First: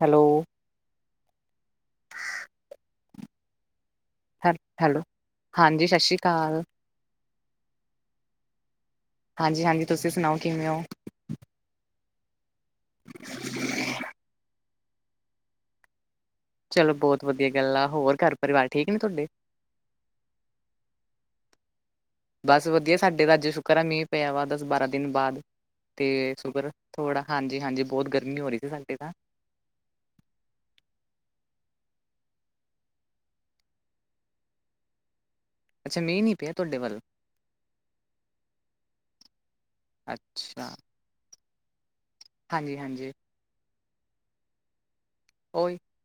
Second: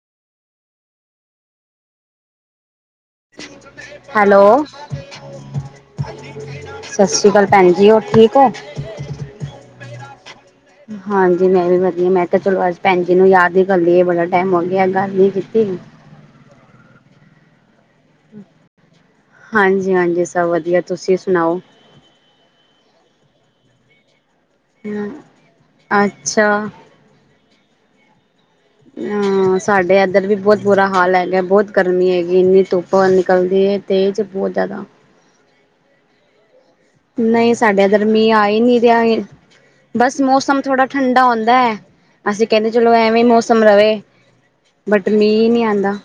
Hello. [inaudible] ਹੈ hello ਹਾਂਜੀ ਸਤਿ ਸ਼੍ਰੀ ਅਕਾਲ। ਸਤਿ ਸ਼੍ਰੀ ਅਕਾਲ ਭੈਣ ਜੀ ਹੋਰ ਠੀਕ ਓ? ਹਾਂਜੀ-ਹਾਂਜੀ ਤੁਸੀਂ ਸੁਣਾਓ ਕਿਵੇਂ ਓ? ਹਾਂਜੀ ਮੈਂ ਵੀ ਵਧੀਆ ਮੈਂ ਕੇਆ ਚਲੋ ਪੈਨਜੀ ਨੂੰ ਯਾਦ ਈ ਕਰ ਲਈਏ ਬੜਾ ਟੈਮ ਹੋ ਗਿਐ ਗੱਲ ਨੀ ਕੀਤੀ। ਚਲੋ ਬੋਤ ਵਧੀਆ ਗੱਲ ਆ। ਹੋਰ? ਘਰ ਪਰਿਵਾਰ ਠੀਕ ਨੇ ਤੁਹਾਡੇ? ਹਾਂਜੀ-ਹਾਂਜੀ ਸਭ ਵਧੀਆ। ਤੁਸੀਂ ਸੁਣਾਓ। ਬਸ ਵਧੀਐ ਸਾਡੇ ਤਾ ਆੱਜ ਸ਼ੁਕਰ ਐ ਮੀਂਅ ਪਿਆ ਵਾ ਦਸ-ਬਾਰਾਂ ਦਿਨ ਬਾਦ ਤੇ ਅੱਛਾ ਸ਼ੁਕਰ ਥੋੜਾ ਹਾਂਜੀ-ਹਾਂਜੀ ਬੋਤ ਗਰਮੀ ਹੋ ਰੀ ਤੀ ਸਾਡੇ ਤਾਂ। ਤਾਡੇ ਐਧਰ ਵੀ ਬੋਤ ਬੁਰਾ ਹਾਲ ਹੈਗੈ। ਬੋਤ ਗਰਮੀ ਹੈਗੀ ਏ। ਇੰਨੀ ਧੁੱਪ ਨਿਕਲਦੀ ਏ ਤੇਜ ਬੋਤ ਜ਼ਿਆਦਾ ਅੱਛਾ ਨਈ ਮੀਂਅ ਪਿਆ ਤੁਆਡੇ ਵੱਲ। ਨਈ ਸਾਡੇ ਐਧਰ ਮੀਂਅ ਆ ਈ ਨੀ ਰਿਆ ਹੀ। ਬਸ ਮੌਸਮ ਅੱਛਾ ਥੋੜਾ ਠੰਡਾ ਹੁੰਦੈ। ਅਸੀ ਕੈਨੇ ਚਲੋ ਹਾਂਜੀ-ਹਾਂਜੀ ਐਵੇਂ ਮੌਸਮ ਰਵੇ। ਬਟ ਮੀਂਅ ਨਈ ਆਂਦਾ।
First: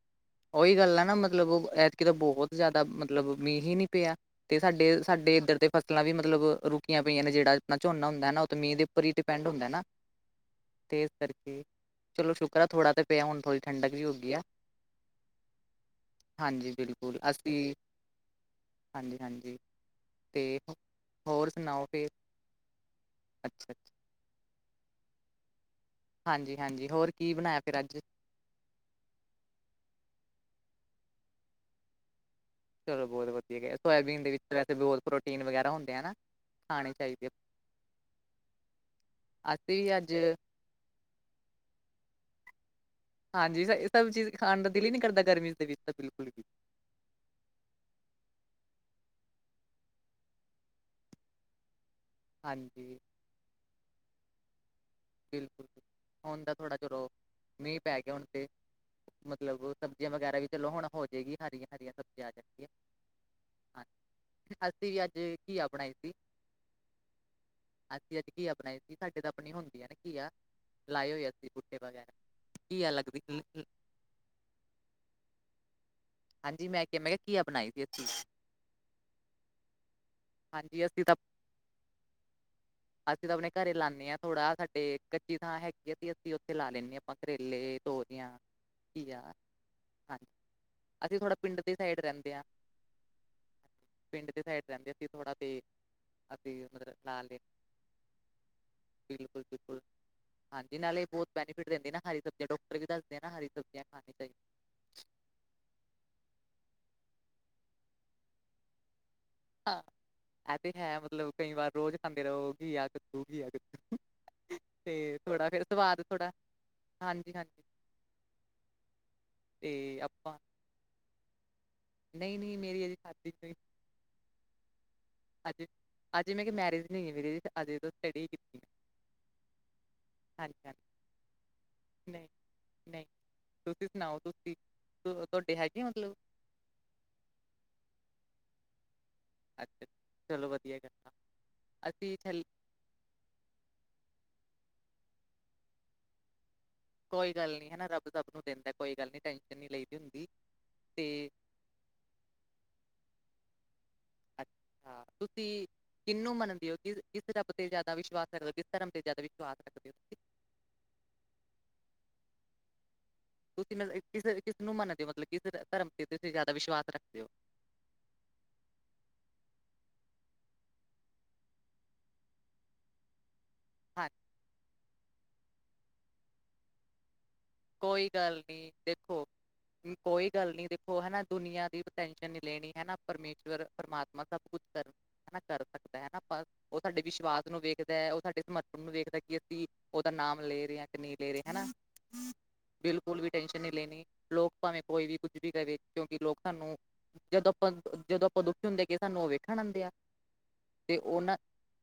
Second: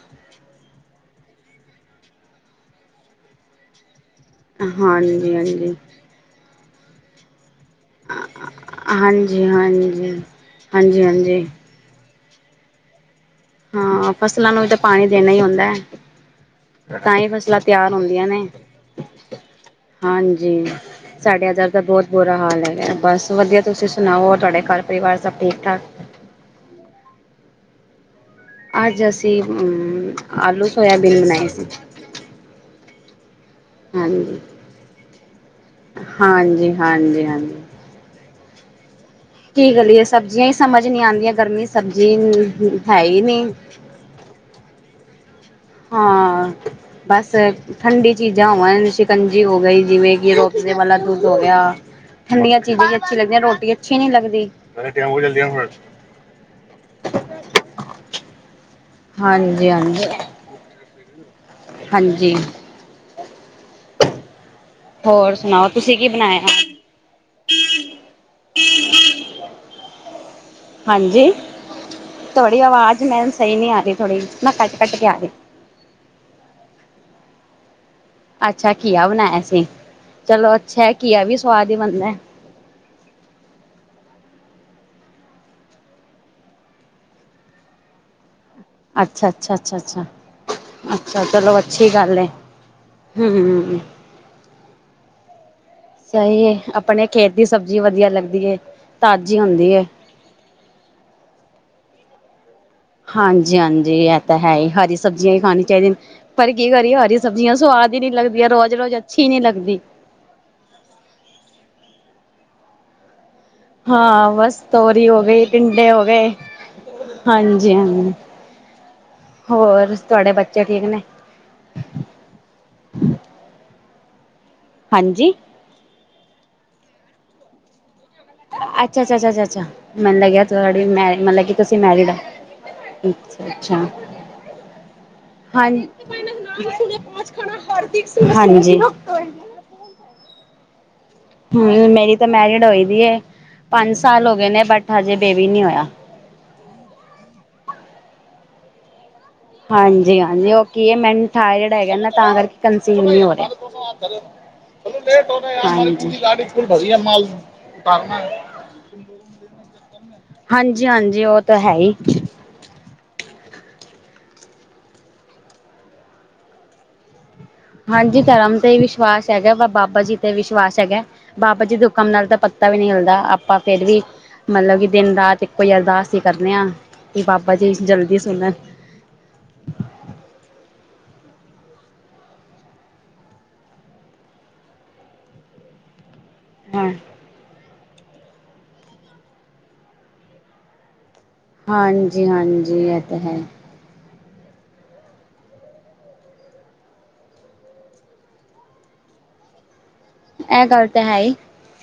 ਓਈ ਗੱਲ ਐ ਨਾ ਮਤਲਬ ਐਤਕੀ ਤਾਂ ਬੋਹੋਤ ਜਿਆਦਾ ਮਤਲਬ ਮੀਂਅ ਹੀ ਨੀ ਪਿਆ। ਤੇ ਸਾਡੇ, ਹਾਂਜੀ ਸਾਡੇ ਏੱਧਰ ਤੇ ਹਾਂਜੀ ਫਸਲਾਂ ਵੀ ਮਤਲਬ ਰੁਕੀਆਂ ਪਈਆਂ ਨੇ ਜੇੜਾ ਨਾ ਝੋਨਾ ਹੁੰਦੈ ਨਾ ਓ ਤੇ ਮੀਂਅ ਦੇ ਉੱਪਰ ਹੀ ਡਿਪੈਂਡ ਹੁੰਦੈ ਨਾ ਹਾਂਜੀ-ਹਾਂਜੀ, ਤੇ ਇਸ ਹਾਂਜੀ-ਹਾਂਜੀ ਕਰਕੇ ਚਲੋ ਸ਼ੁਕਰ ਐ ਥੋੜਾ ਤੇ ਪਿਐ ਹੁਨ ਥੋੜੀ ਠੰਡਕ ਵੀ ਹਾਂ ਹੋ ਗਈ ਆ ਫਸਲਾਂ ਨੂੰ ਵੀ ਤੇ ਪਾਣੀ ਦੇਣਾ ਈ ਹੁੰਦੈ। ਹਾਂਜੀ ਬਿਲਕੁਲ ਤਾਂਈਂ ਅਸੀਂ ਫਸਲਾਂ ਤਿਆਰ ਹੁੰਦੀਆਂ ਨੇ। ਹਾਂਜੀ ਹਾਂਜੀ ਤੇ ਹਾਂਜੀ ਸਾਡੇ ਹੋਰ ਐੱਧਰ ਤੇ ਸੁਣਾਓ ਫਿਰ ਬੋਤ ਬੁਰਾ ਹਾਲ ਹੈਗੈ। ਬਸ ਵਧੀਆ ਅੱਛਾ ਤੁਸੀ ਸੁ ਅੱਛਾ ਸੁਣਾਓ ਹੋਰ ਤੁਆਡੇ ਘਾਰ ਪਰਿਵਾਰ ਸਭ ਠੀਕ-ਠਾਕ? ਹਾਂਜੀ-ਹਾਂਜੀ ਹੋਰ ਕੀ ਬਨਾਇਆ ਫੇਰ ਆੱਜ? ਆੱਜ ਅਸੀ ਹੂੰ ਆਲੂ ਸੋਇਆਬੀਨ ਬਣਾਈ ਸੀ। ਚਲੋ ਬੋਤ ਵ ਠੀਕ ਐ। ਸੋਇਆਬੀਨ ਦੇ ਹਾਂਜੀ। ਵਿੱਚ ਵੈਸੇ ਬੋਤ ਪ੍ਰੋਟੀਨ ਵਗੈਰਾ ਹੁੰਦੇ ਐ ਨਾ, ਖਾਨੇ ਚਾਹੀਦੇ ਆ। ਹਾਂਜੀ-ਹਾਂਜੀ-ਹਾਂਜੀ। ਕੀ ਅਸੀਂ ਵੀ ਗਲੀਏ ਅੱਜ ਸਬਜੀਆਂ ਈ ਸਮਝ ਨੀ ਆਂਦੀਆਂ ਗਰਮੀ ਸਬਜੀ ਹਾਂਜੀ ਸ ਏ ਸਭ ਚੀਜ਼ ਖਾਣ ਦਾ ਦਿਲ ਈ ਨੀ ਕਰਦਾ ਗਰਮੀ ਦੇ ਵਿੱ ਹਾਂ ਬਸ ਠੰਡੀ ਚੀਜਾਂ ਹੋਵਨ, ਸ਼ਿਕੰਜੀ ਹੋ ਗਈ ਜਿਵੇਂ ਕਿ ਰੋਅਪਜ਼ੇ ਵਾਲਾ ਦੁੱਧ ਹੋ ਗਿਆ ਠੰਡੀਆਂ ਹਾਂਜੀ ਚੀਜਾਂ ਵੀ ਅੱਛੀ ਲੱਗਦੀਆਂ, ਰੋਟੀ ਅੱਛੀ ਨੀ ਲੱਗਦੀ। ਬਿਲਕੁਲ, ਹੂਨ ਦਾ ਥੋੜਾ ਚਲੋ ਮੀਂਅ ਪੈ ਗਿਆ ਹੁਣ ਤੇ ਮਤਲਬ ਹਾਂਜੀ ਸਬਜੀਆਂ ਵਗੈਰਾ ਵੀ ਚਲੋ ਹੁਣ ਹੋ ਜੇਗੀ ਹਰੀਆਂ-ਹਰੀਆਂ ਸਬਜੀਆਂ ਆ ਹਾਂਜੀ ਜਾਨਗੀਆਂ। ਹਾਂ ਅਸੀ ਵੀ ਆੱਜ ਹੋਰ ਘੀਆ ਸੁਣਾਓ ਬਣਾਈ ਤੁਸੀਂ ਕੀ ਸੀ। ਬਣਾਇਆ ਅਸੀ ਆੱਜ ਘੀਆ ਬਣਾਈ ਸੀ। ਸਾਡੇ ਤਾਂ ਆਪਣੀ ਹੁੰਦੀਆਂ ਨੇ ਘੀਆ। ਲਾਏ ਹੋਏ ਹਾਂਜੀ ਅਸੀਂ ਬੂਟੇ ਵਗੈਰਾ ਤੁਆਡੀ ਘੀਆ ਆਵਾਜ ਲੱਗਦੀ ਮੈਨੰ ਸਈ ਨੀ ਆ ਰੀਂ ਥੋੜੀ ਜੀ। ਮੈਂ ਕੱਟ-ਕੱਟ ਕੇ ਆ ਰੀ। ਹਾਂਜੀ ਮੈਂ ਕਿਆ ਮੈਂ ਹਾ ਘੀਆ ਬਨਾਈ ਸੀ ਅਸੀ। ਅੱਛਾ ਘੀਆ ਬਨਾਇਆ ਸੀ। ਚਲੋ ਅੱਛਾ ਹਾਂਜੀ ਐ ਅਸੀਂ ਘੀਆ ਵੀ ਸਵਾਦ ਈ ਬਨਨੈ। ਅਸੀ ਤਾਂ ਆਪਣੇ ਘਰੇ ਲਾਂਨੇਂ ਆਂ ਥੋੜਾ, ਸਾਡੇ ਕੱਚੀ ਥਾਂ ਹੈਗੀ ਆ ਤੇ ਅਸੀ ਓਥੇ ਲਾ ਲੈਂਨੇਂ ਆਂ ਆਪਾਂ। ਕਰੇਲੇ, ਤੋਰੀਆਂ ਅੱਛਾ-ਅੱਛਾ-ਅੱਛਾ-ਅੱਛਾ। ਅਸੀ ਥੋੜਾ ਪਿੰਡ ਦੀ ਸਾਈਡ ਰੈਂਦੇ ਆ। ਹੂੰ। ਪਿੰਡ ਦੇ ਸਾਈਡ ਰੈਂਦੇ ਅਸੀ ਥੋੜਾ ਤੇ ਸਈ ਏ। ਅਸੀਂ ਮਤਲਬ ਆਪਣੇ ਲਾ ਖੇਤ ਲੈ ਦੀ ਸਬਜ਼ੀ ਵਧੀਆ ਲੱਗਦੀ ਏ। ਤਾਜੀ ਬਿਲਕੁਲ ਹੁੰਦੀ ਬਿਲਕੁਲ ਏ। ਹਾਂਜੀ ਨਾਲੇ ਬੋਤ ਬੈਨੀਫਿਟ ਰੈਂਦੀ ਨਾ ਹਰੀ ਸਬਜੀਆਂ। ਡੋਕਟਰ ਵੀ ਦਸਦੇ ਆ ਨਾ ਹਰੀ ਸਬਜੀਆਂ ਖਾਣੇ ਚਾ ਹਾਏ ਹਰੀ ਸਬਜੀਆਂ ਈ ਖਾਣੀ ਚਾਈਦੀਆਂ। ਪਰ ਕੀ ਕਰੀਏ ਹਰੀ ਸਬਜ਼ੀਆਂ ਸੁਵਾਦ ਈ ਨੀ ਲਗਦੀਆਂ ਰੋਜ-ਰੋਜ ਅੱਛੀ ਨੀ ਲੱਗਦੀ। ਐ ਤੇ ਹੈ ਮਤਲਬ, ਕਈ ਵਾਰ ਰੋਜ਼ ਖਾਂਦੇ ਰੋ ਘੀਆ- ਕੱਦੂ ਘੀ ਆ ਕ ਹਾਂ ਬਸ, ਤੋਰੀ ਹੋ ਗਈ, ਟਿੰਡੇ ਸਵਾਦ ਹੋ ਥੋੜਾ ਗਏ ਹਾਂਜੀ ਹਾਂਜੀ ਹਾਂਜੀ-ਹਾਂਜੀ ਹੋਰ ਤੇ ਤੁਹਾਡੇ ਬੱਚੇ ਠੀਕ ਨੇ? ਨਈ ਨਈ ਮੇਰੀ ਹਜੇ ਸ਼ਾਦੀ [unintelligible] ਹਾਂਜੀ ਹੋਈ ਅਜੇ ਮੈਂ ਕਿਆ, ਮੈਰਿਜ ਨੀ ਹੋਈ ਮੇਰੀ ਅਜੇ ਸਟੱਡੀ [unintelligible] ਅੱਛਾ-ਅੱਛਾ-ਅੱਛਾ-ਅੱਛਾ ਮੈਨੂੰ ਲੱਗਿਆ ਹਾਂਜੀ ਹਾਂਜੀ ਮਤਲਬ ਕੀ ਤੁਸੀਂ ਮੈਰੀਡ ਨਹੀਂ ਨਹੀਂ ਅੱਛਾ-ਅੱਛਾ ਤੁਸੀਂ ਸੁਣਾਓ ਤੁਸੀਂ ਤੁ- ਤੁਹਾਡੇ ਹਾਂ ਹੈਗੇ ਆ ਮਤਲਬ ਹਾਂਜੀ। ਅੱਛਾ-ਅੱਛਾ ਵਧੀਆ ਗੱਲ ਆ ਹੂੰ, ਮੇਰੀ ਅਸੀਂ ਤਾਂ ਚੱਲ ਮੈਰਿਡ ਹੋਈ ਦੀ ਏ, ਪੰਜ ਸਾਲ ਹੋ ਗਏ ਨੇ ਬਟ ਹਜੇ, ਬੇਬੀ ਨੀ ਹੋਇਆ ਕੋਈ ਗੱਲ ਨੀ ਹਨਾ, ਰੱਬ -ਰੱਬ ਸਬ ਨੂੰ ਦਿੰਦਾ ਕੋਈ ਗੱਲ ਨੀ ਟੈਂ ਹਾਂਜੀ-ਹਾਂਜੀ ਓ ਕੀ ਐ ਮੈਨੂੰ ਥਾਇਰਡ ਹੈਗਾ ਨਾ, ਤਾਂ ਕਰਕੇ ਕੰਸੀਵ ਨੀ ਹੋ ਰਿਆ ਹੈਲੋ ਹਾ, ਤੁਸੀਂ ਕਿਨੂੰ ਮੰਨਦੇ ਓ, ਕਿਸ -ਕਿਸ ਰੱਬ ਤੇ ਜਾਦਾ ਵਿਸ਼ਵਾਸ ਰੱਖਦੇ ਓ, ਕਿਸ ਧਰਮ ਤੇ ਜਾਦਾ ਵਿਸ਼ਵਾਸ ਰੱਖ [unintelligible] [inaudible] ਹਾਂਜੀ-ਹਾਂਜੀ ਓ ਤੇ ਹੈ ਈ ਤੁਸੀਂ ਮ ਕਿਸ ਕਿਸਨੂੰ ਮੰਨਦੇ ਓ ਮਤਲਬ, ਕਿ ਧਰਮ ਤੇ ਜਿਆਦਾ ਵਿਸ਼ਵਾਸ ਰੱਖਦੇ ਓ? ਹਾਂਜੀ, ਧਰਮ ਤੇ ਵਿਸ਼ਵਾਸ ਹੈਗਾ, ਵ ਬਾਬਾ ਜੀ ਤੇ ਵਿਸ਼ਵਾਸ ਹੈਗਾ ਬਾਬਾ ਜੀ ਦੇ ਹੁਕਮ ਨਾਲ ਤਾਂ, ਪੱਤਾ ਵੀ ਨਹੀ ਹਿਲਦਾ ਆ ਪਰ ਫੇਰ ਵੀ ਹਾਂ, ਮਤਲਬ ਕੀ, ਦਿਨ- ਰਾਤ ਇੱਕੋ ਈ ਅਰਦਾਸ ਈ ਕਰਨੇ ਆ, ਕੀ ਬਾਬਾ ਜੀ ਕੋਈ ਜਲਦੀ ਗੱਲ ਸੁਣਨ ਨਈ ਦੇਖੋ ਕੋਈ ਗੱਲ ਨਈ ਦੇਖੋ ਹਨਾ, ਦੁਨੀਆਂ ਦੀ ਟੈਨਸ਼ਨ ਨਈ ਲੈਣੀ ਹਨਾ ਪਰਮੇਸ਼ਵਰ ਪਰਮਾਤਮਾ ਸਭ- ਕੁੱਛ ਕਰ ਕਰ ਸਕਦਾ ਹਨਾ, ਪਰ ਓ ਹਾਂ ਤੁਹਾਡੇ ਵਿਸ਼ਵਾਸ ਨੂੰ ਵੇਖਦੈ ਓ ਸਾਡੇ ਸਮਰਥਨ ਨੂੰ ਵੇਖਦੈ ਕੀ, ਅਸੀਂ ਓਦਾ ਨਾਮ ਲੈ ਰਹੇ ਆ ਕੀ ਨਈ, ਲੇ ਰੇ ਹਨਾ ਹਾਂਜੀ -ਹਾਂਜੀ ਏ ਤਾਂ ਹੈ ਲੈਨੀ, ਲੋਕ ਭਾਵੇਂ ਕੋਈ ਵੀ, ਕੁੱਝ ਵੀ ਕਵੇ ਕਿਉਂਕਿ, ਲੋਕ ਤਾਂਨੂੰ ਜਦੋਂ ਆਪਾਂ- ਜਦੋਂ ਆਪਾਂ ਦੁਖੀ ਹੁੰਦੇ ਆ ਕਿ, ਸਾਨੂੰ ਓ ਵੇਖਣ ਆਂਦੇ ਆ ਇਹ ਗੱਲ ਤੇ ਤਾਂ ਹੈ ਹੀ ਓਨਾਂ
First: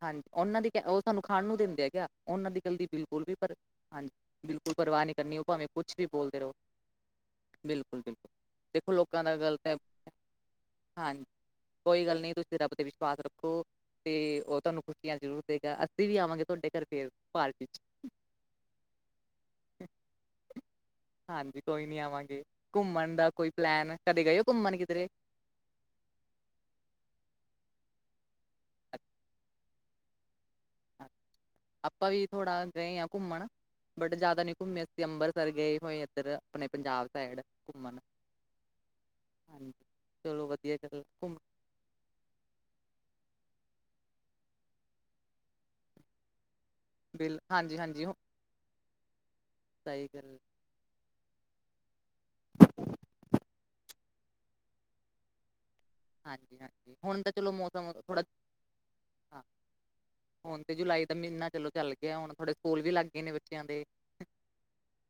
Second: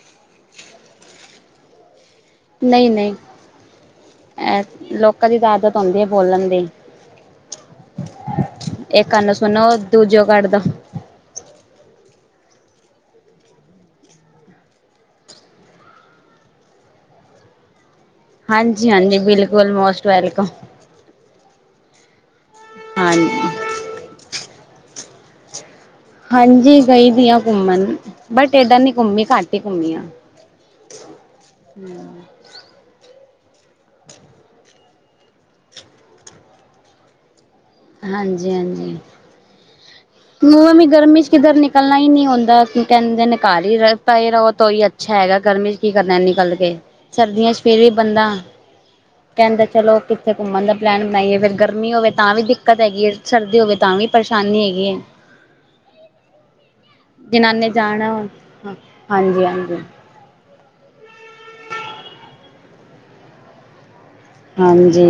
ਹਾਂਜੀ, ਓਨਾਂ ਦੀ ਕਿ ਉਹ ਤੁਹਾਨੂੰ ਖਾਣ ਨੂੰ ਦਿੰਦੇ ਐ ਕਿਆ ਓਨਾਂ ਦੀ ਗੱਲਦੀ ਨਹੀਂ ਨਹੀਂ ਬਿਲਕੁੱਲ ਵੀ, ਪਰਵਾਹ ਹਾਂਜੀ, ਬਿਲਕੁੱਲ ਇਹ ਪਰਵਾਹ ਨੀ ਲੋਕਾਂ ਕਰਨੀ ਦੀ ਓ ਤਾਂ ਭਾਵੇਂ, ਆਦਤ ਕੁੱਛ ਹੁੰਦੀ ਹੈ ਵੀ ਬੋਲਦੇ ਬੋਲਣ ਰਹੋ ਦੀ ਬਿਲਕੁੱਲ-ਬਿਲਕੁੱਲ ਦੇਖੋ ਇੱਕ ਲੋਕਾਂ ਕੰਨ ਦਾ, ਗਲ ਸੁਣੋ ਐ ਦੂਜੋ ਕੱਢ ਦੋ ਹਾਂਜੀ ਕੋਈ ਗੱਲ ਨਈ, ਤੁਸੀਂ ਰੱਬ ਤੇ ਵਿਸ਼ਵਾਸ ਰੱਖੋ ਤੇ ਓ ਤੁਹਾਨੂੰ, ਖੁਸ਼ੀਆਂ ਜ਼ਰੂਰ ਦੇਵੇਗਾ, ਅਸੀਂ ਵੀ ਆਵਾਂਗੇ ਤੁਹਾਡੇ ਘਰ, ਫਿਰ ਪਾਰਟੀ ਚ ਹਾਂਜੀ-ਹਾਂਜੀ ਬਿਲਕੁੱਲ, ਮੋਸਟ ਵੈਲਕਮ ਹਾਂਜੀ, ਕੋਈ ਨੀ ਆਵਾਂਗੇ, ਘੁੰਮਣ ਦਾ ਹਾਂਜੀ ਕੋਈ ਪਲੈਨ ਕਦੇ ਗਏ ਓ, ਘੁੰਮਣ ਕਿਧਰੇ? ਹਾਂਜੀ ਗਈ ਦੀ ਆ ਘੁੰਮਣ, ਬਟ ਏਦਾ ਨੀ ਘੁੰਮੀ, ਘੱਟ ਈ ਘੁੰਮੀ ਆ ਆਪਾਂ ਵੀ, ਥੋੜ੍ਹਾ ਗਏ ਆ ਘੁੰਮਣ ਬਟ ਜਿਆਦਾ ਨਈ ਘੁੰਮੇ, ਅਸੀਂ ਅੰਬਰਸਰ ਗਏ ਹੋਏ, ਏਧਰ ਆਪਣੇ ਪੰਜਾਬ ਸਾਈਡ ਹਾਂਜੀ-ਹਾਂਜੀ ਹੂੰ ਮੁੂੰਹ ਐ ਮੀ ਗਰਮੀ ਚ, ਕਿਧਰ ਨਿਕ ਨਿਕਲਣਾ ਈ ਨੀ ਹੁੰਦਾ ਕਹਿਦੇ ਨੇ ਘਰ ਈ ਰੋ ਤੋ ਈ ਅੱਛਾ ਹੈਗਾ, ਗਰਮੀ ਚ ਕੀ ਕਰਨਾ ਨਿਕਲ ਕੇ ਬਿਲ ਸਰਦੀਆਂ ਚ, ਹਾਂਜੀ ਫੇਿਰ ਵੀ ਹਾਂਜੀ ਹੋ- ਬੰਦਾ ਕਹਿੰਦਾ, ਚਲੋ ਸਹੀ ਕਿੱਥੇ ਗੱਲ ਘੁੰਮਣ ਦਾ ਪਲੈਨ ਬਣਾਈਏ, ਫਿਰ ਗਰਮੀ ਹੋਵੇ ਤਾਂ ਵੀ ਦਿੱਕਤ ਹੈਗੀ ਏ, ਸਰਦੀ ਹੋਵੇ ਤਾਂ, ਵੀ ਪਰੇਸ਼ਾਨੀ ਹੈਗੀ ਏ ਹਾਂਜੀ, - ਹਾਂਜੀ ਹੁਣ ਤਾਂ ਚਲੋ ਜਿਨ੍ਹਾਂ ਨੇ ਮੌਸਮ ਜਾਣਾ ਥੋੜ੍ਹਾ ਹਾਂ ਹਾਂਜੀ ਹਾਂਜੀ ਹੁਣ ਤੇ ਜੁਲਾਈ ਦਾ ਮੀਨਾ ਚਲੋ ਚੱਲ ਗੇਆ ਹੁਣ ਥੋੜੇ ਸਕੂਲ ਵੀ ਲੱਗ ਗਏ ਨੇ ਬੱਚਿਆਂ ਦੇ। ਹਾਂਜੀ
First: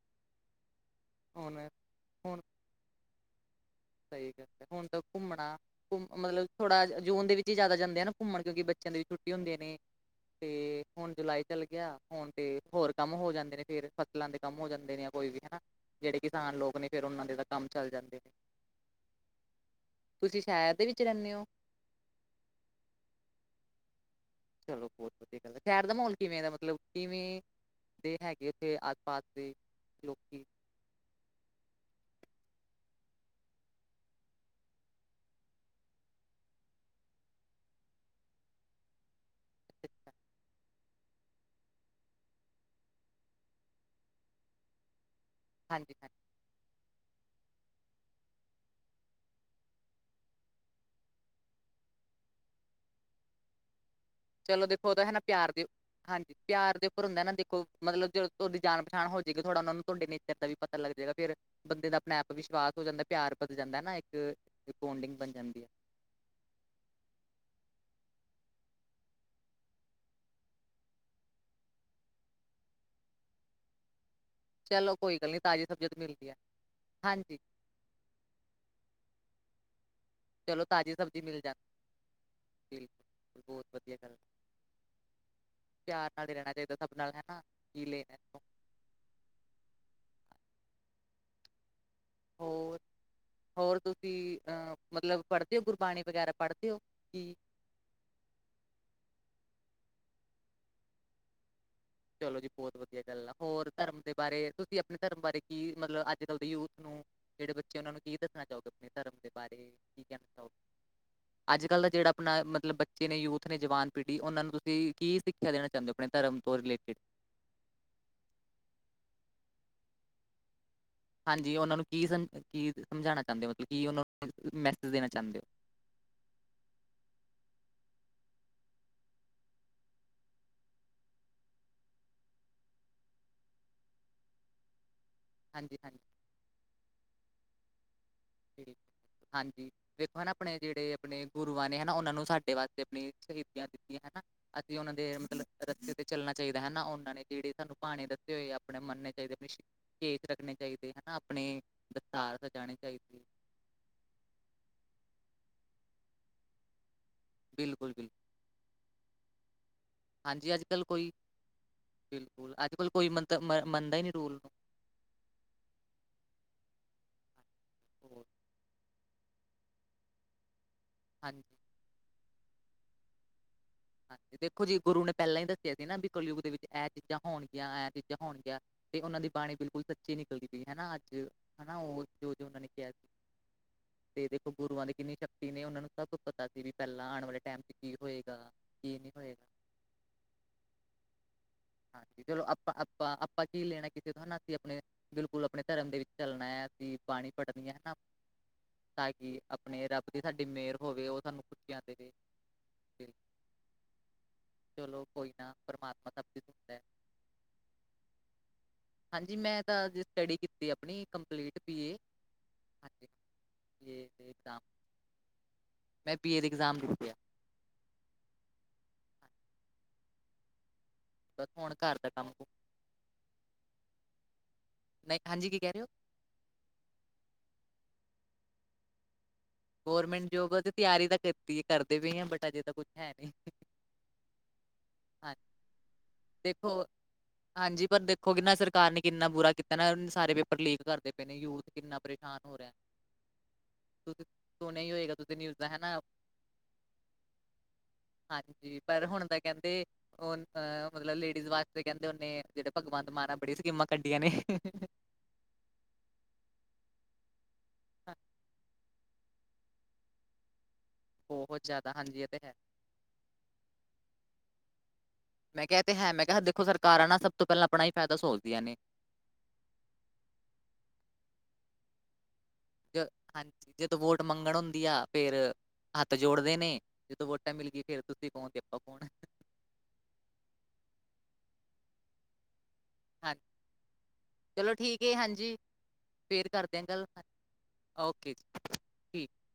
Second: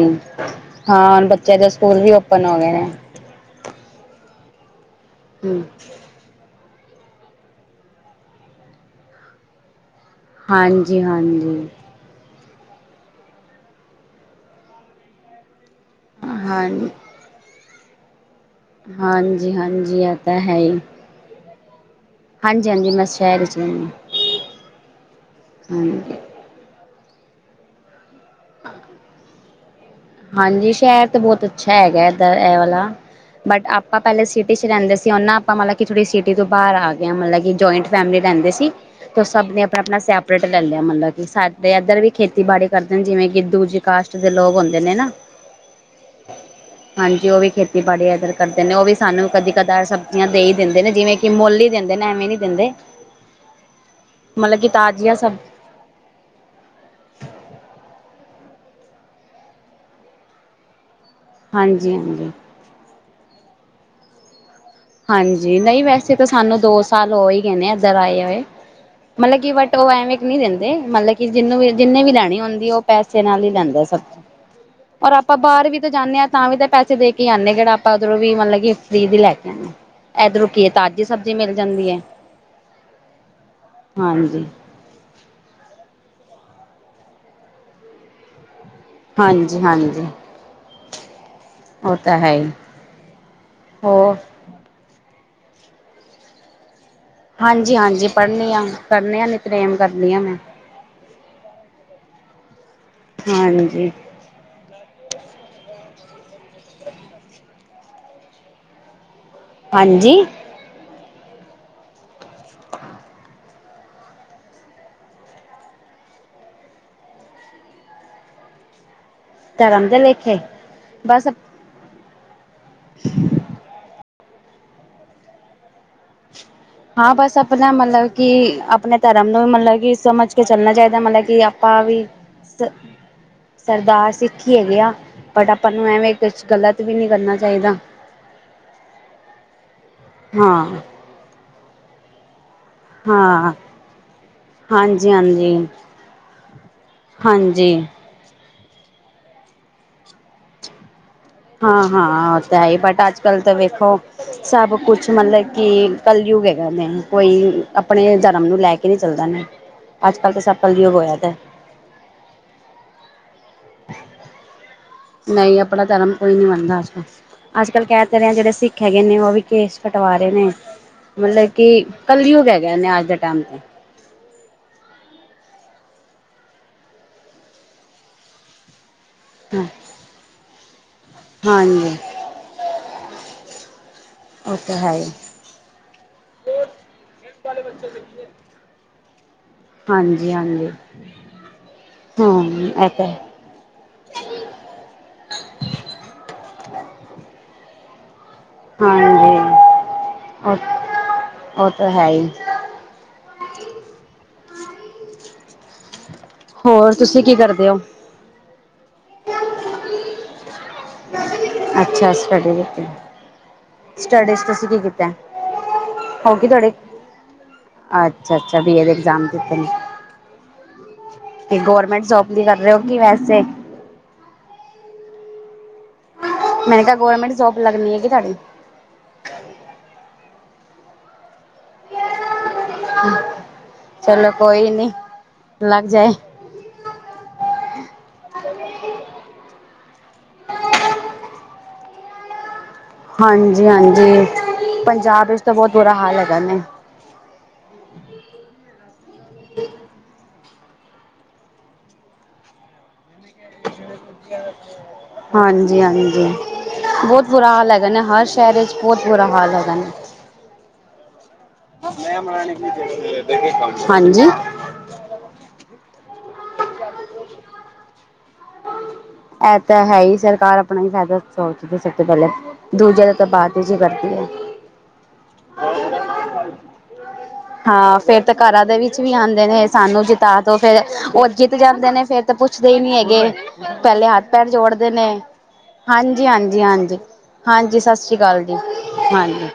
ਹਾਂ ਬੱਚਿਆਂ ਹੁਣ ਦੇ ਸਕੂਲ ਵੀ ਓਪਨ ਹੋ ਗਏ ਨੇ। ਸੲ ਈ ਗੱਲ ਐ ਹੁਣ ਤਾਂ ਘੁੰਮਣਾ ਹੂੰ। ਮਲਲ ਥੋੜਾ ਜੂਨ ਦੇ ਵੇਚ ਈ ਜਾਦਾ ਜਾਂਦੇ ਆ ਘੁੰਮਣ ਕਿਉਕਿ ਬੱਚੇਆਂ ਦੀ ਛੁੱਟੀ ਹੁੰਦੀਆਂ ਨੇ। ਤੇ ਹਾਂਜੀ ਹੁਣ ਜੁਲਾਈ ਚੱਲ ਹਾਂਜੀ। ਗੇਆ ਹੁਣ ਤੇ ਹੋਰ ਕੰਮ ਹੋ ਜਾਂਦੇ ਨੇ ਫੇਰ ਫ਼ਸਲਾਂ ਦੇ ਕੰਮ ਹੋ ਜਾਂਦੇ ਨੇ ਜਾਂ ਕੋਈ ਵੀ ਹਨਾ। ਜੇੜੇ ਕਿਸਾਨ ਹਾਂ ਲੋਕ ਨੇ ਫੇਰ ਓਨਾਂ ਦੇ ਤਾਂ ਕੰਮ ਚੱਲ ਜਾਂਦੇ ਨੇ। ਹਾਂਜੀ-ਹਾਂਜੀ ਐ ਤਾਂ ਹੈ ਈ। ਤੀ ਰੰਨੇਓ ਹਾਂਜੀ-ਹਾਂਜੀ ਮੈਂ ਸੈ਼ਰ ਵੀਚ ਰੈਦੀ ਆਂ। ਚਲੋ ਬੋਤ ਵਧੀਆ ਗੱਲ ਏ ਸੈ਼ਰ ਦਾ ਮਾਹੌਲ ਕੀਵੇਂ ਦਾ ਮਤਲਵ ਕੀਵੇਂ ਦੇ ਹੈਗੇ ਓਥੇ ਆਸ-ਪਾਸ ਦੇ ਲੋਕੀ ਹਾਂਜੀ ਸੈਰ ਤਾਂ ਬੋਤ ਅੱਛਾ ਹੈਗਾ ਏਦ ਐ ਵਾਲਾ। ਬਟ ਆਪਾਂ ਪੈਲਾਂ ਸਿਟੀ ਚ ਰੈਦੇ ਸੀ ਹੋਨਾ ਆਪਾਂ ਮਲਵ ਕੀ ਥੋੜ੍ਹੀ ਸਿਟੀ ਤੋਂ ਬਾਰ ਆ ਗੇਆ ਹ ਮਲਵ ਕੀ ਜਆਇੰਟ ਫੈਮਿਲੀ ਲੈਂਦੇ ਸੀ, ਤੋ ਸਭ ਨੇ ਅਪਣਾ-ਅਪਣਾ ਅੱਛਾ, ਸੈਪਰੇਟ ਲੈ ਲਿਆ ਮਲਵ ਸਾਡੇ ਐਦਰ ਵੀ ਖੇਤੀਬਾੜੀ ਕਰਦੇ ਨੇ ਜੇਵੇਂ ਕੀ ਦੂਜੀ ਕਾਸਟ ਦੇ ਲੋਕ ਹੁੰਦੇ ਨੇ ਨਾ ਹਾਂਜੀ-ਹਾਂਜੀ। ਹਾਂਜੀ ਓ ਵੀ ਖੇਤੀਬਾੜੀ ਐਧਰ ਕਰਦੇ ਨੇ ਓ ਵੀ ਸਾਨੂੰ ਕਦੀ-ਕਦਾਰ ਸਬਜ਼ੀਆਂ ਦੇ ਈ ਦੇਂਦੇ ਨੇ ਜੀਵੇਂ ਕੇ ਮੁੱਲ ਈ ਦੇਦੇ ਨੇ ਐਵੇਂ ਨੀ ਦੀਂਦੇ। ਚਲੋ ਦੇਖੋ ਓ ਤੋ ਹੈ ਤਾਜ਼ੀਆਂ ਨਾ ਸਬ ਪਿਆਰ ਦੇ ਹਾਂਜੀ ਪੇਆਰ ਦੇ ਉੱਪਰ ਹੁੰਦਾ ਨਾ ਦੇਖੋ ਮਤਲਵ ਜ ਓਦੀ ਜਾਣ-ਪਛਾਣ ਹੋ ਜੇਗੀ ਥੋੜਾ ਓਨਾ ਨੂੰ ਤੁਹਾਡੇ ਨੇਚਰ ਦਾ ਵੀ ਪਤਾ ਲੱਗ ਜੇਗਾ ਫੇਰ ਬੰਦੇ ਹਾਂਜੀ ਦਾ ਆਪਣੇ ਹਾਂਜੀ ਆਪ ਵਿਸ਼ਵਾਸ ਹੋ ਜਾਂਦਾ ਪਿਆਰ ਬਧ ਜਾਂਦਾ ਨਾ ਇੱਕ ਬੋਂਡਿੰਗ ਬਣ ਹਾਂਜੀ ਜਾਂਦੀ ਹੈ ਨਈ ਵੈਸੇ ਤਾਂ ਸਾਨੂੰ ਦੋ ਸਾਲ ਹੋ ਈ ਗਏ ਨੇ ਏਧਰ ਆਏ ਹੋਏ ਮਤਲਵ ਕੀ ਬਟ ਓ ਐਵੇਂ ਨਹੀਂ ਦੇਂਦੇ ਮਤਲਵ ਕਿ ਜੀਨੂੰ ਵੀ ਜੀਨੇ ਵੀ ਲੈਣੀ ਹੁੰਦੀ ਓ ਪੈਸੇ ਨਾਲ ਈ ਲੈਂਦਾ ਸਬ [inaudible] ਔਰ ਕੋਈ ਗੱਲ ਆਪਾਂ ਨੀ ਤਾਜ਼ੀ ਬਾਰ ਵੀ ਸਬਜ਼ੀ ਤਾਂ ਜਾਂਦੇ ਆ ਮਿਲਦੀ ਹੈ ਤਾਂ ਵੀ ਤਾਂ ਪੈਸੇ ਦੇ ਕੇ ਹਾਂਜੀ ਆਨੇ ਕੇੜਾ ਆਪ ਪਾਂ ਉੱਧਰੋਂ ਵੀ ਮਤਲਬ ਕਿ ਫਰੀ ਦੀ ਲੈ ਕੇ ਇੱਧਰੋਂ ਚਲੋ ਕੀ ਹੈ ਤਾਜ਼ੀ ਸਬਜ਼ੀ ਮਿਲ ਜਾਂਦੀ ਹੈ ਜਾਵੇ ਬਿਲਕੁਲ ਬਹੁਤ ਵਧੀਆ ਗਲ ਹਾਂਜੀ ਪਿਆਰ ਨਾਲ ਈ ਰੈਣਾ ਚਾਈਦਾ ਸਭ ਨਾਲ ਹਨਾ ਕੀ ਲੈਣੇ ਹਾਂਜੀ-ਹਾਂਜੀ। ਹੋਰ, ਹੋਰ ਤੁਸੀਂ ਅ ਮਤਲਵ ਪੜਦੇ ਓ ਗੁਰਬਾਣੀ ਪੜਦੇ ਓ ਕਿ ਹਾਂਜੀ-ਹਾਂਜੀ ਪੜਨੇ ਆ ਨੇਤਨੇਮ ਕਰਨੇ ਆ ਨਿਤਨੇਮ ਕਰਨੀ ਹ ਮੈਂ ਚਲੋ ਜੀ ਬੋਤ ਵਧੀਆ ਗੱਲ ਆ ਹੋਰ ਹਾਂਜੀ ਧਰਮ ਦੇ ਬਾਰੇ ਤੁਸੀਂ ਆਪਣੇ ਧਰਮ ਬਾਰੇ ਕੀ ਮਤਲਵ ਅੱਜ-ਕੱਲ ਦੇ ਯੂਥ ਨੂੰ ਜੇੜੇ ਬੱਚੇ ਓਨਾਂ ਨੂੰ ਕੀ ਦੱਸਣਾ ਚਾਓਗੇ? ਆਪਣੇ ਧਰਮ ਦੇ ਬਾਰੇ ਕੀ ਹਾਂਜੀ ਕੈਣਾ ਚਾਹੋ ਅੱਜ-ਕੱਲ ਦਾ ਜੇੜਾ ਆਪਣਾ ਮਤਲਵ ਬੱਚੇ ਨੇ ਯੂਥ ਨੇ ਜਵਾਨ ਪੀੜ੍ਹੀ ਓਨਾਂ ਨੂੰ ਤੁਸੀਂ ਕੀ ਸੀਖੇਆ ਦੇਣਾ ਚਾਦੇ ਓ ਆਪਣੇ ਧਰਮ ਤੋਂ ਰਿਲੇਟਿਵ? ਧਰਮ ਦੇ ਲੇਖੇ? ਬਸ ਹਾਂਜੀ ਓਨਾਂ ਨੂੰ ਕੀ ਸਮਾ ਕੀ ਸਮਝਾਣਾ ਚਾਦੇ ਓ ਮਤਲਵ ਕੀ ਓਨਾਂ ਨੂੰ ਮੈਸੇਜ ਦੇਣਾ ਚਾਦੇ ਓ? ਹਾਂ ਬਸ ਆਪਣਾ ਮਲਵ ਕੀ ਆਪਣੇ ਧਰਮ ਨੂੰ ਵੀ ਮਲਵ ਕੀ ਸਮਝ ਕੇ ਚੱਲਣਾ ਚਾਈ ਦਾ ਮਲਵ ਕਿ ਆਪਾਂ ਵੀ ਸਾ ਸਰਦਾਰ ਸਿੱਖੀ ਹੈਗੇ ਆ ਬਟ ਆਪਾਂ ਹਾਂਜੀ ਨੂੰ ਹਾਂਜੀ ਐਵੇਂ ਕੁਛ ਗ਼ਲਤ ਵੀ ਨੀ ਕਰਨਾ ਚਾਈਦਾ। ਠੀਕ ਹਾਂਜੀ ਦੇਖੋ ਨਾ ਅਪਣੇ ਹਾਂ ਜੇੜੇ ਅਪਣੇ ਗੁਰੂਆਂ ਨੇ ਹਨਾ ਓਨਾਂ ਨੂੰ ਸਾਡੇ ਵਾਸਤੇ ਆਪੀਆਂ ਹਾਂ ਸ਼ਹੀਦੀਆਂ ਦਿੱਤੀਆਂ ਹਨਾ। ਅਸੀਂ ਉਹਨਾਂ ਦੇ ਹਾਂਜੀ ਹਾਂਜੀ ਮਤਲਬ ਰਸਤੇ ਤੇ ਚੱਲਣਾ ਚਾਹੀਦਾ ਹੈਨਾ ਉਹਨਾਂ ਨੇ ਜਿਹੜੇ ਸਾਨੂੰ ਹਾਂਜੀ ਭਾੜੇ ਏ ਆਪਣੇ ਮੰਨੇ ਚਾਹੀਦੇ, ਆਪਣੇ ਕੇਸ ਰੱਖਣੇ ਚਾਹੀਦੇ ਹੈਨਾ। ਹਾਂ-ਹਾਂ, ਔਤਾ ਹੈਹੀ ਬਟ ਅਜ ਕੱਲ੍ਹ ਤਾਂ ਵੇਖੋ ਸਭ ਕੁਛ ਮਤਲਬ ਕਿ ਕੱਲਯੁਗ ਹੈਗਾ ਨੇ। ਕੋਈ ਬਿਲਕੁਲ ਬਿਲਕੁਲ ਅਪਣੇ ਧਰਮ ਨੂੰ ਲੈ ਕੇ ਨੀ ਚੱਲਦਾ ਨੇ, ਅੱਜ-ਕੱਲ੍ਹ ਤਾਂ ਹਾਂਜੀ ਸਭ ਅੱਜ ਕੱਲ ਕਲਯੁਗ ਕੋਈ ਹੋਯਾ ਦੈ। ਬਿਲਕੁਲ, ਅੱਜ-ਕੱਲ ਕੋਈ ਮੰਤਲ ਮੰਨਦਾ ਹੀ ਨੀ ਰੂਲ ਨੂੰ। ਨਹੀਂ, ਅਪਣਾ ਧਰਮ ਕੋਈ ਨੀ ਮਣਦਾ ਅੱਜ-ਕੱਲ, ਅੱਜ-ਕੱਲ ਕੈ ਤੇ ਹੋਰ, ਰਏ ਆ ਜੇੜੇ ਸਿੱਖ ਖ ਹੈਗੇ ਨੇ ਓ ਵੀ ਕੇਸ ਕਟਵਾ ਰੇ ਨੇ ਹਾਂਜੀ ਮਤਲਬ ਕਿ ਕੱਲਯੁੱਗ ਹੋਗੈ ਨੇ ਅੱਜ ਦੇ ਟੈਮ ਤੇ। ਹਾਂਜੀ, ਦੇਖੋ ਜੀ ਗੁਰੂ ਨੇ ਪੈਲਾਂ ਹੀ ਦੱਸਿਆ ਸੀ ਨਾ ਬਈ ਕਲਯੁਗ ਦੇ ਵਿੱਚ ਐ ਚੀਜ਼ਾਂ ਹੋਣਗੀਆਂ ਐ ਚੀਜ਼ਾਂ ਹੋਣਗੀਆਂ। ਤੇ ਓਨਾਂ ਦੀ ਬਾਣੀ ਹਾਂ ਬਿਲਕੁਲ ਸੱਚੀ ਨਿਕਲਦੀ ਪੀ ਏ ਹੈਨਾ ਅੱਜ ਹੈਨਾ ਹਾਂਜੀ ਓਹ ਜੋ-ਜੋ ਉਨਾਂ ਨੇ ਕਿਹਾ। ਤੇ ਦੇਖੋ ਉਹ ਤਾਂ ਗੁਰੂਆਂ ਦੀ ਹੈ ਹੀ ਕਿੰਨੀ ਸ਼ਕ ਤੀ ਨੇ ਓਨਾਂ ਨੂੰ ਸਭ ਕੁਝ ਪਤਾ ਸੀ ਬੀ ਪੈਲਾਂ ਆਣ ਵਾਲੇ ਟੈਮ ਚ ਕੀ ਹੋਏਗਾ ਕੀ ਨੀ ਹੋਏਗਾ। ਹਾਂਜੀ-ਹਾਂਜੀ। ਹਾਂਜੀ, ਚਲੋ ਅਪਾਂ-ਅਪਾਂ-ਅਪਾਂ ਕੀ ਲੇਣਾ ਕਿਸੇ ਤੋ ਹੈਨਾ, ਅਸੀਂ ਅਪਣੇ ਬਿਲਕੁਲ, ਅਪਣੇਂ ਧਰਮ ਦੇ ਵਿੱਚ ਚੱਲਣੈ, ਅਸੀਂ ਬਾਣੀ ਪੜਨੀ ਐ ਹੈਨਾ। ਹਾਂਜੀ ਤਾਕੀ ਅਪਣੇ ਰੱਬ ਦੀ ਸਾਡੀ ਮੇਰ ਉਹ ਹੋਵੇ, ਓਹ ਸਾਨੂੰ ਉਹ ਖੁੱਚੀਆਂ ਤਾਂ ਹੈ ਦੇਵੇ। ਹੀ ਵੇ ਚਲੋ, ਕੋਈ ਨਾ ਪਰਮਾਤਮਾ ਸਭ ਦੀ ਹੋਰ, ਤੁਸੀਂ ਕੀ ਕਰਦੇ ਔ? ਹਾਂਜੀ, ਮੈਂ ਤਾਂ ਅੱਜ ਸਟੱਡੀ ਕੀਤੀ ਅਪਣੀ ਕੰਪਲੀਟ ਬੀ ਏ।, ਅੱਛਾ ਸਟੱਡੀ ਕੀਤੀ ਹਾਂਜੀ, ਬੀ ਏ ਦੇ ਏਗਜ਼ਾਮ ਕੈਂ, ਹੋਗੀ ਤੁਹਾਡੀ ਦਿੱਤੇ ਆ ਅੱਛਾ-ਅੱਛਾ, ਬੀ ਏ ਦੇ ਐਗਜ਼ਾਮ ਹਾਂਜੀ, ਦਿੱਤੇ ਨੇ। ਬਸ ਤੇ ਹੁਣ ਘਰ ਗੌਰਮੈਂਟ ਦਾ ਜੋਬ ਕੰਮ ਲਈ ਕੁਮ ਕਰ ਰੇ ਔ ਕਿ ਵੈਸੇ? ਨਹੀਂ, ਹਾਂਜੀ ਕੀ ਕੈ ਰੇ ਔ? ਮੈਨੇ ਕਹਾ, ਗੌਰਮੈਂਟ ਜੋਬ ਲੱਗਣੀ ਏ ਕੇ ਤੁਐਡੀ? ਗੌਰਮੈਂਟ ਜੋਬਾ ਤੇ ਤਿਆਰੀ ਤਾਂ ਕਿਤੀ ਏ ਕਰਦੇ ਪੇ ਆਂ ਬਟ ਅਜੇ ਤਾਂ ਕੁੱਛ ਹੈ ਨੀ। ਚਲੋ ਕੋਈ ਨੀ, ਲੱਗ ਜਾਏ। ਦੇਖੋ ਹਾਂਜੀ, ਪਰ ਦੇਖੋ ਕਿ ਨਾ ਸਰਕਾਰ ਨੇ ਕਿੰਨਾ ਬੁਰਾ ਕੀਤਾ ਨਾ, ਸਾਰੇ ਪੇਪਰ ਲੀਕ ਕਰਦੇ ਪਏ ਨੇ, ਯੂਥ ਕਿੰਨਾ ਪਰੇਸ਼ਾਨ ਹੋ ਰੈ। ਹਾਂਜੀ-ਹਾਂਜੀ, ਹੋਏਗਾ ਪੰਜਾਬ ਤੁਸੀਂ ਏਚ ਤਾਂ ਨਿਊਜ਼ ਦਾ ਬੌਤ ਬੁਰਾ ਹਨਾ ਹਾਲ ਹੈਗਾ ਨੇ। ਹਾਂਜੀ, ਪਰ ਹੁਣ ਤਾਂ ਕੈੰਦੇ ਓਹਨ ਮਤਲਬ ਲੇਡੀਜ਼ ਵਾਸਤੇ ਕੈੰਦੇ ਓਨੇ ਜੇੜਾ ਭਗਵੰਤ ਮਾਨ ਐ, ਬੜੀ ਸਕੀਮਾਂ ਕੱਢੀਆਂ ਨੇ। ਹਾਂਜੀ-ਹਾਂਜੀ, ਬੌਤ ਬੁਰਾ ਹਾਲ ਹੈਗਾ ਨੇ, ਹਰ ਸੈ਼ਰ ਚ ਬੌਤ ਬੁਰਾ ਹਾਲ ਹੈਗਾ ਨੇ। ਬੋਹਤ। ਹਾਂਜੀ। ਮੈਂ ਕਿਆ ਐ ਤੇ ਹੈ, ਮੈਂ ਕਿਆ ਦੇਖੋ ਸਰਕਾਰਾਂ ਨਾ ਸਭ ਤੋਂ ਪੈਲਾਂ ਅਪਣਾ ਹੀ ਫੈਦਾ ਸੋਚਦੀਆਂ ਨੇ। ਐ ਤਾਂ ਹੈ ਹੀ ਸਰਕਾਰ ਅਪਣਾ ਹੀ ਫੈਦਾ ਸੋਚਦੀ ਸਭ ਤੋਂ ਪੈਲੇ। ਜ- ਦੂਜਿਆਂ ਦੇ ਤਾ ਬਾਤ ਹੀ ਹਾਂਜੀ ਚੀ ਜਦੋਂ ਕਰਦੀ ਵੋਟ ਏ। ਮੰਗਣ ਹੁੰਦੀ ਆ ਫਿਰ ਹੱਥ ਜੋੜਦੇ ਨੇ ਜਦੋਂ ਵੋਟਾਂ ਮਿਲ ਗਈ ਹਾਂ, ਫਿਰ ਫੇਰ ਤੁਸੀਂ ਤੇ ਕੌਣ ਘਰਾਂ ਦੇ ਆਪਾਂ ਵਿੱਚ ਕੌਣ ਵੀ ਆੰਦੇ ਨੇ ਸਾਨੂੰ ਜਿੱਤ ਤਾ ਦੋ ਫੇਰ, ਹੋਰ ਜਿੱਤ ਜਾਂਦੇ ਨੇ ਫੇਰ ਤਾਂ ਪੁੱਛਦੇ ਹੀ ਨੀ ਹੈਗੇ। ਹਾਂਜੀ ਪੈਲੇ ਹੱਥ-ਪੈਰ ਚਲੋ ਜੋੜਦੇ ਠੀਕ ਨੇ। ਹੈ ਹਾਂਜੀ ਫੇਰ ਕਰਦੇ ਆਂ ਹਾਂਜੀ-ਹਾਂਜੀ-ਹਾਂਜੀ, ਗੱਲ -ਹਾਂਜੀ, ਸਤ ਸ਼੍ਰੀ ਅਕਾਲ ਜੀ, ਠੀਕ ਹਾਂਜੀ।